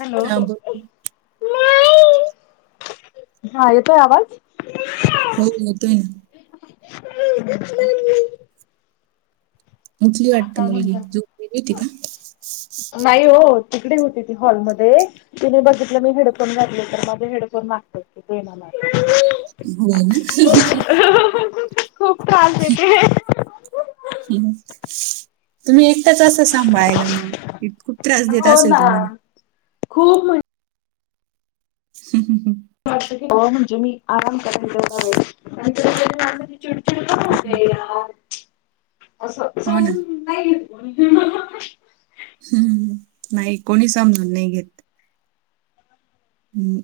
Hello हा बोल हा येतोय आवाज? हो, येतोय ना. हम् उठली वाटत काय मुलगी, म्हणता झोपली होती का? नाही हो, तिकडे होती ती हॉलमध्ये. तिने बघितलं मी हेडफोन घातले, तर माझे हेडफोन मागतो क तेग हो ना खूप त्रास देते. ह तुम्ही एक च असं सांभाळायला मग, खूप त्रास देत हो असेल ना तुम्हाला. खूप मण हम् हम हम्. हो म्हणजे मी आराम कराय थोडा वेळ. चिडचिड पण हम्. होते असं हो ना समजून नाही घेत. हम्म, नाही कोणी समजून नाही घेत. हम्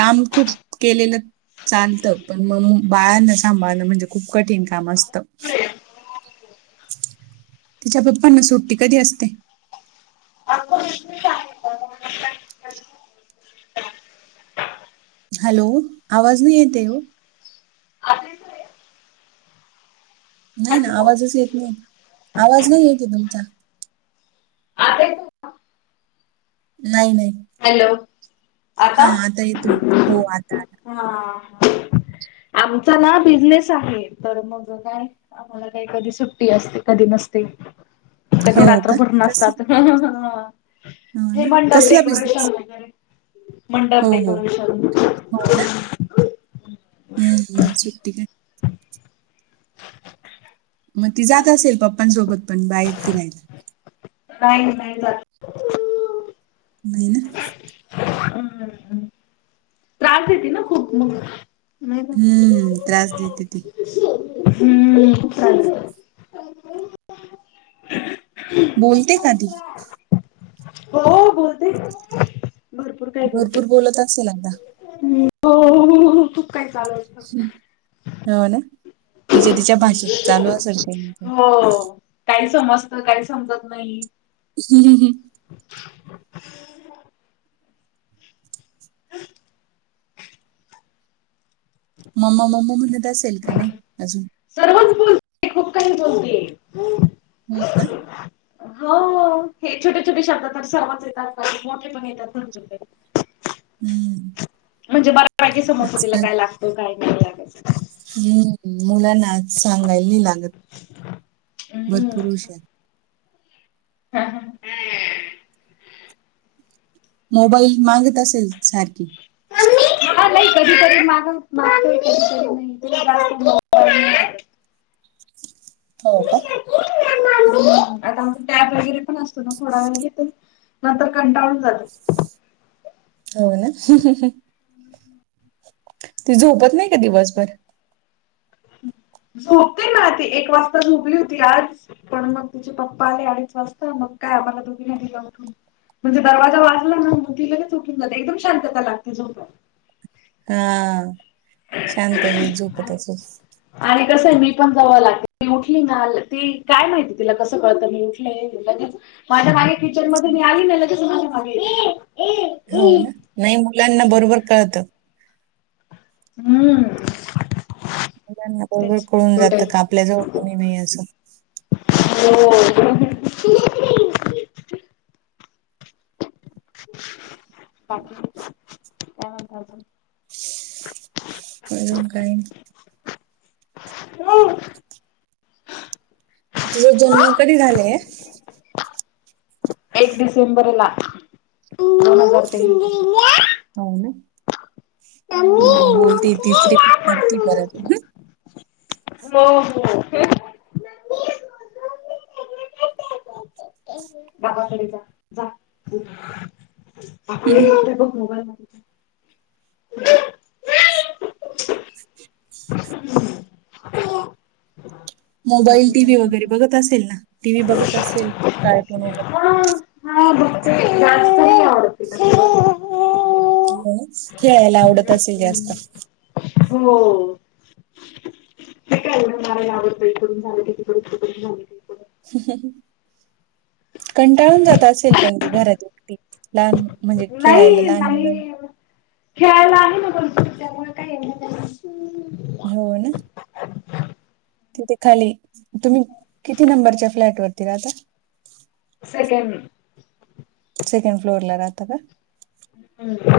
काम खूप केलेलं. चालतं पण मग बाळांना सांभाळणं म्हणजे खूप कठीण काम असतं. तिच्या पप्पांना सुट्टी कधी असते? [unintelligible] हॅलो! आवाज नाही येते हो. [unintelligible] नाही ना हॅलो आवाजच येत नाही आवाज नाही येते तुमचा. आता येतोय नाही नाही हॅलो हा आता येतोय हो आता आता. हा आमचा ना बिझनेस आहे तर मग काय मला काही कधी सुट्टी असते कधी नसते. कधी हो का? रात्रभर कस नसतात हो हे ना. म्हणत कसला बिझनेस? हो, मंडप हो. डेकोरेशन. हम्म सुट्टी का? मग ती जात असेल पप्पांसोबत? पण बाहेर फिरायचं नाही नाही जात. नाही ना. हम् त्रास देते ना खूप मग, नाही का? हं, त्रास देते ती. हम्म त्रास बोलते का ती? हो बोलते भरपूर काय बोलते. भरपूर बोलत असेल आता. हो हो तूप काय चालूय. ह् हो ना तिच्या तिच्या भाषेत चालू असेल काय. हो काही समजत काही समजत नाही. [unintelligible] [inaudible] [inaudible] मम्मा मम्मा म्हणत असेल का नाही अजून? सर्वच बोलते खूप काही बोलतेय. हो का? हो हे छोटे छोटे शब्दात तर सर्वच येतात का मोठे पण येतात. हं. म्हणजे बऱ्यापैकी समजत तिला काय लागतं काय नाही लागल. हम्म मुलांना सांगायला नाही लागत हम्म. भरपूर हुशार. [inaudible] मोबाईल मागत असेल सारखी. ह नाही कधीतरी माग माग ते कधी कधी नाही. हो का? [unintelligible] वगरे पण असतो ना थोड वे नंतर कंटाळून जाते. हो ना. ती झोपत नाही का दिवसभर? झोपते ना ती एक वाजता झोपली होती आज. पण मग तिचे पप्पा आले अडीच वाजता मग काय आम्हाला दोघीना दिलं उठून. म्हणजे दरवाजा वाजला ना मग ती लगेच उठून जाते एकदम शांतता लागते झोपयला. हा शांततेत झोपत आणि असेल. आणि कसंय मी पण जवळ लागते ती उठली ना ती काय माहिती तिला कसं कळतं मी ले लगेच माझ्या मागे किचन मध्ये मी आली ना लगेच माझ्या मागे येते. हो ना. नाही मुलांना बरोबर कळतं. हम्म. मुलांना बरोबर तेच कळून जातं तुटेल का आपल्या जावळ कोणी नाही असं. हो. बाकी काय म्हणता आजुन. अजून काही हो. तुझा जन्म कधी झालाय? एक डिसेंबर ला दोन हजार तेवीस. हो ना हो हम् हो. बोलते तिचं रिपीट करती परत. हो हो. पापाकडे जा जा उठ. हम्म. हे बघ मोबाईल बघ [inaudible] मोबाईल बाकी काय टीव्ही वगैरे म्हणते? बघत असेल ना टीव्ही बघत असेल कार्टुन्स वगैरे. नाही जास्त नाही आवडत तीला. हो खेळायला आवडत असेल हम्म जास्त. हो. उद्या मारायला आवडतय इकडून झाल कि तिकडून, तिकडून झालं कि इकडून. [inaudible] कंटाळून जात असेल पण ती घरात एकटी लहान म्हणजे खेळायला नाही लहान मुलं नाही खेळायला आहे ना भरपूर त्यामुळे काय येवढ काय नाय. हो ना. तिथे खाली तुम्ही किती नंबरच्या फ्लॅट वरती राहाता? सेकेंड. सेकंड फ्लोअर ला राहत का? हम्.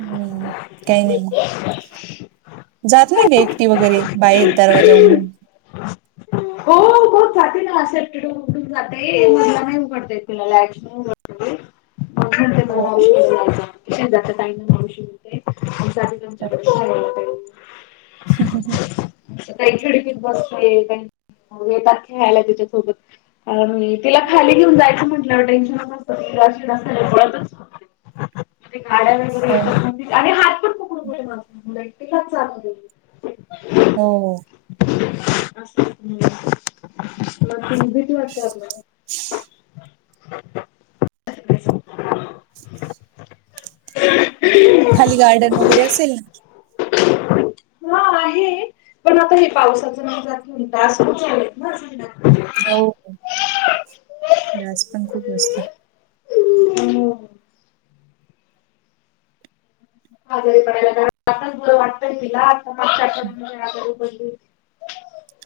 हम्म, काही नाही मग जात नाही का एकटी वगैरे बाहेर दरवाजा उघडुन. हो. हो हो चालेल [unintelligible] [unintelligible] हो ना मावशीकडे जायचं शेजारच्या ताईला मावशी म्हणते आमच्यात तमच्या हो [inaudible] सकाळी खिडकीत बसते काही कावळे येतात खेळायला तिच्या सोबत. मं तिला खाली घेऊन जायचं म्हंटल्यावर टेन्शनच असतशी नळतचं गाड्यांच्या वगेरें हो येतांत- आणि हात पणं पकडू नको माझंच मलां एकटीलांच चालुं दे. हो हो असं मंग तुं भेती वाटते आपल्यांला ह [unintelligible] खाली गार्डन वगैरें असेल नां मंग हो आहे पणं आंता हे पावसांच्या मजांडा असं चालेत नां झं हो डांस पणं खूंप असतांत आजारी पडायला आताचं बरं वाटतंय तिला आंता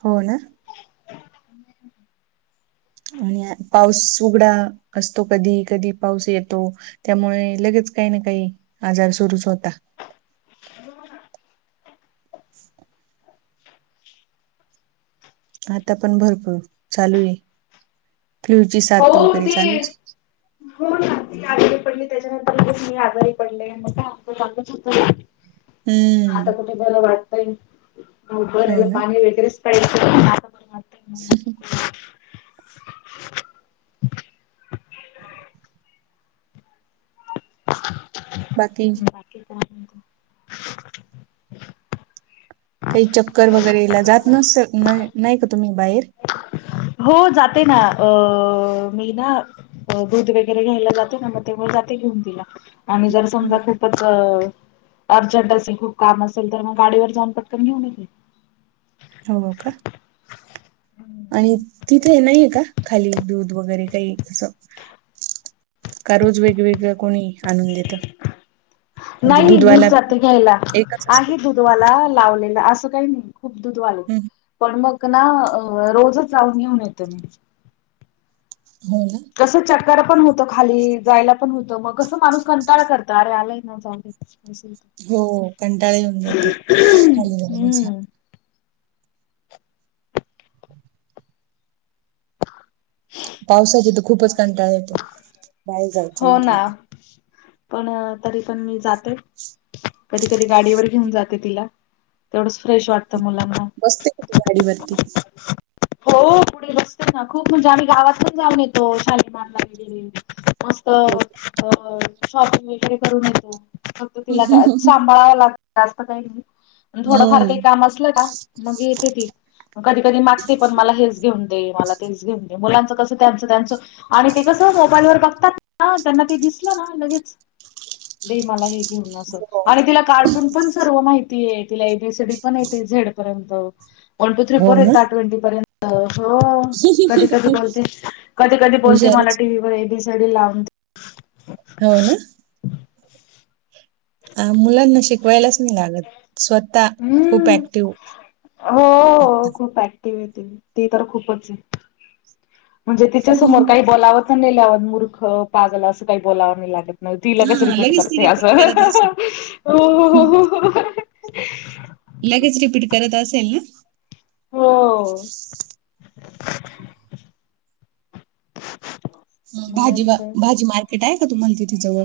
हो नां आणि पाऊस उघडां असतो कधीं कधीं पाऊस येतो. त्यामुळें लगेच कांहीं नां कांहीं आजांर सुरूंच होतात हो [unintelligible] [unintelligible] आंता पणं भरंपूर चालूं आहे फ्लूची साथ हो वगैरें ती चालूंच आहे हो नां ती आजारी पडली त्यांच्यानंतर मी आजारी पडली गं होतं आंता हम्म कुंठे मलां बरं वाटतंय हो उबराला ना पाणी वगैरें क [unintelligible] ह [unintelligible] बाकी बाकी कां कांहीं चक्कर वगैरेंला जातं नसतां कां तुम्हीं बाहेर हो जाते नां ओ मी नां दूधं वगैरें घ्यांयला जाते नां मंग ते मुळें जाते घेऊन तिला आमच्या तिथं जरं समजां खूपचं अं अर्जंट असेल खूंप कामं असेल तरं मंग गांडीवर जाऊंन पटकन घेऊंन येते हो कां आणि तिथे नाहीये कां खाली दूधं वगैरें कांहीं अससं कां रोज वेगवेगळं कोणी आंणून देतं म्हणजे नाहीं मी दूधवाला जात्री घ्यांयला एकच असतो आणि दुध दूधवांला लावलेलं असं कांहीं नाहीं दुधवालं हम्म. पणं मंग नां रोजचं जाऊंन घेऊन येते मी हो नां कसं चक्कर पणं होतं खाली जायलां पणं होतं मंग कसं माणूंस कंटाळा करतो अरे आलांय नां असलं हो कंटाळा येऊन जातो खाली जायला. हम्मं पावसाचे तरं खूपचं हो म्हटलं नां का पणं तरी पणं मी जाते कधीं कधीं गांडीवर घेऊन जाते तिला तेवढंच फ्रेश वाटतं मुलांना बसते किती गाडीवरती हो पुढे बसतं नां खूंप म्हणजे आम्हीं गावांतच जाऊन येतो शालेमारला गे मस्तं हो. शॉपिंग वगैरें करूंन येतो फक्तं तिला कायं सांभाळावं लागतं बाकी असं कांहीं नाहीं थोडंफार कांहीं हम्म कामं असलं कां मंग येते ती कधीं कधीं मागते पणं मलां हेंच घेऊन दे मलां तेचं घेऊन दे मुलांच कसं त्यांच आणि ते कसं मोबाईल वर बघतात ना त्यांना ते दिसलं ना लगेच दे मला हे घेऊन असं हो आणि तिला कार्टून पण सर्व माहितीय तिला एबीसीडी पण येते झेडपर्यंत वन, टू, थ्री, हो फोर ना येत ट्वेंटी पर्यंत हो कधी, कधी बोलते कधी, कधी बोलते मला हुशारच टी व्ही वर एबीसीडी लावून दे होना मुलांना शिकवायलाच लागत स्वतः खूप हम्म ऍक्टिव्ह ह ती तर खूपच आहे म्हणजे तिच्या समोर काही बोलाव व मूर्ख पागल असं काही बोलावं नाही लागत न ती लगेच हा रिपीट ती करते असं रिपीट करत असेल हो, हो, हम्म. हो, हो हो ह लगेच रिपीट करत असेल ना हो भाजी व मुलांच भाजी मार्केट आहे का तुम्हाला तिथे जवळ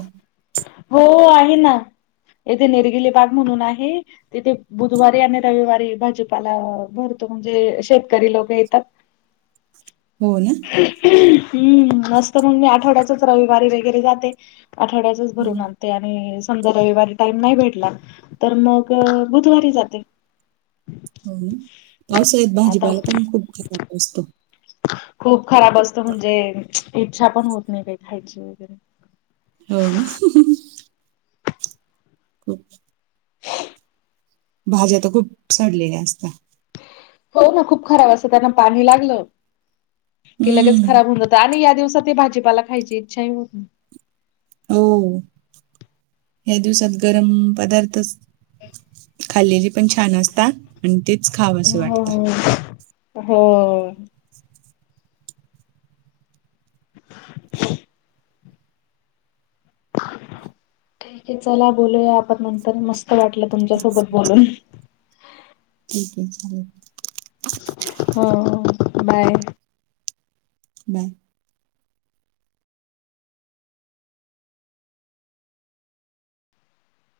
हो आहे ना येथे निरगिले बाग म्हणून आहे तिथे बुधवारी आणि रविवारी भाजीपाला भरतो म्हणजे शेतकरी लोक येतात [unintelligible] हो ना हम्म मस्त मग मी आठवड्याचच रविवारी वगैरे जाते आठवड्याच भरून हम्म. आन आणि समजा रविवारी टाइम नाही भेटला तर मग बुधवारी जाते असं ही आता भाजीपाला पण खूप खराब असतो खूप खराब असत म्हणजे इच्छा पण होत नाही काही खायची हो ना हम्म भाज्या तर खूप सडलेल्या असतात हो ना खूप खराब असं त्यांना पाणी लागलं की लगेच हम्म खराब होऊन जातात आणि या दिवसात ते भाजीपाला खायची इच्छाही होत हो या दिवसात गरम पदार्थच खाल्लेली पण छान असतात आणि तेच खावं अस वाटत हो हो [unintelligible] ठीक आहे चला बोलूया आपण नंतर मस्त वाटलं तुमच्यासोबत बोलून [unintelligible] हो बाय बाय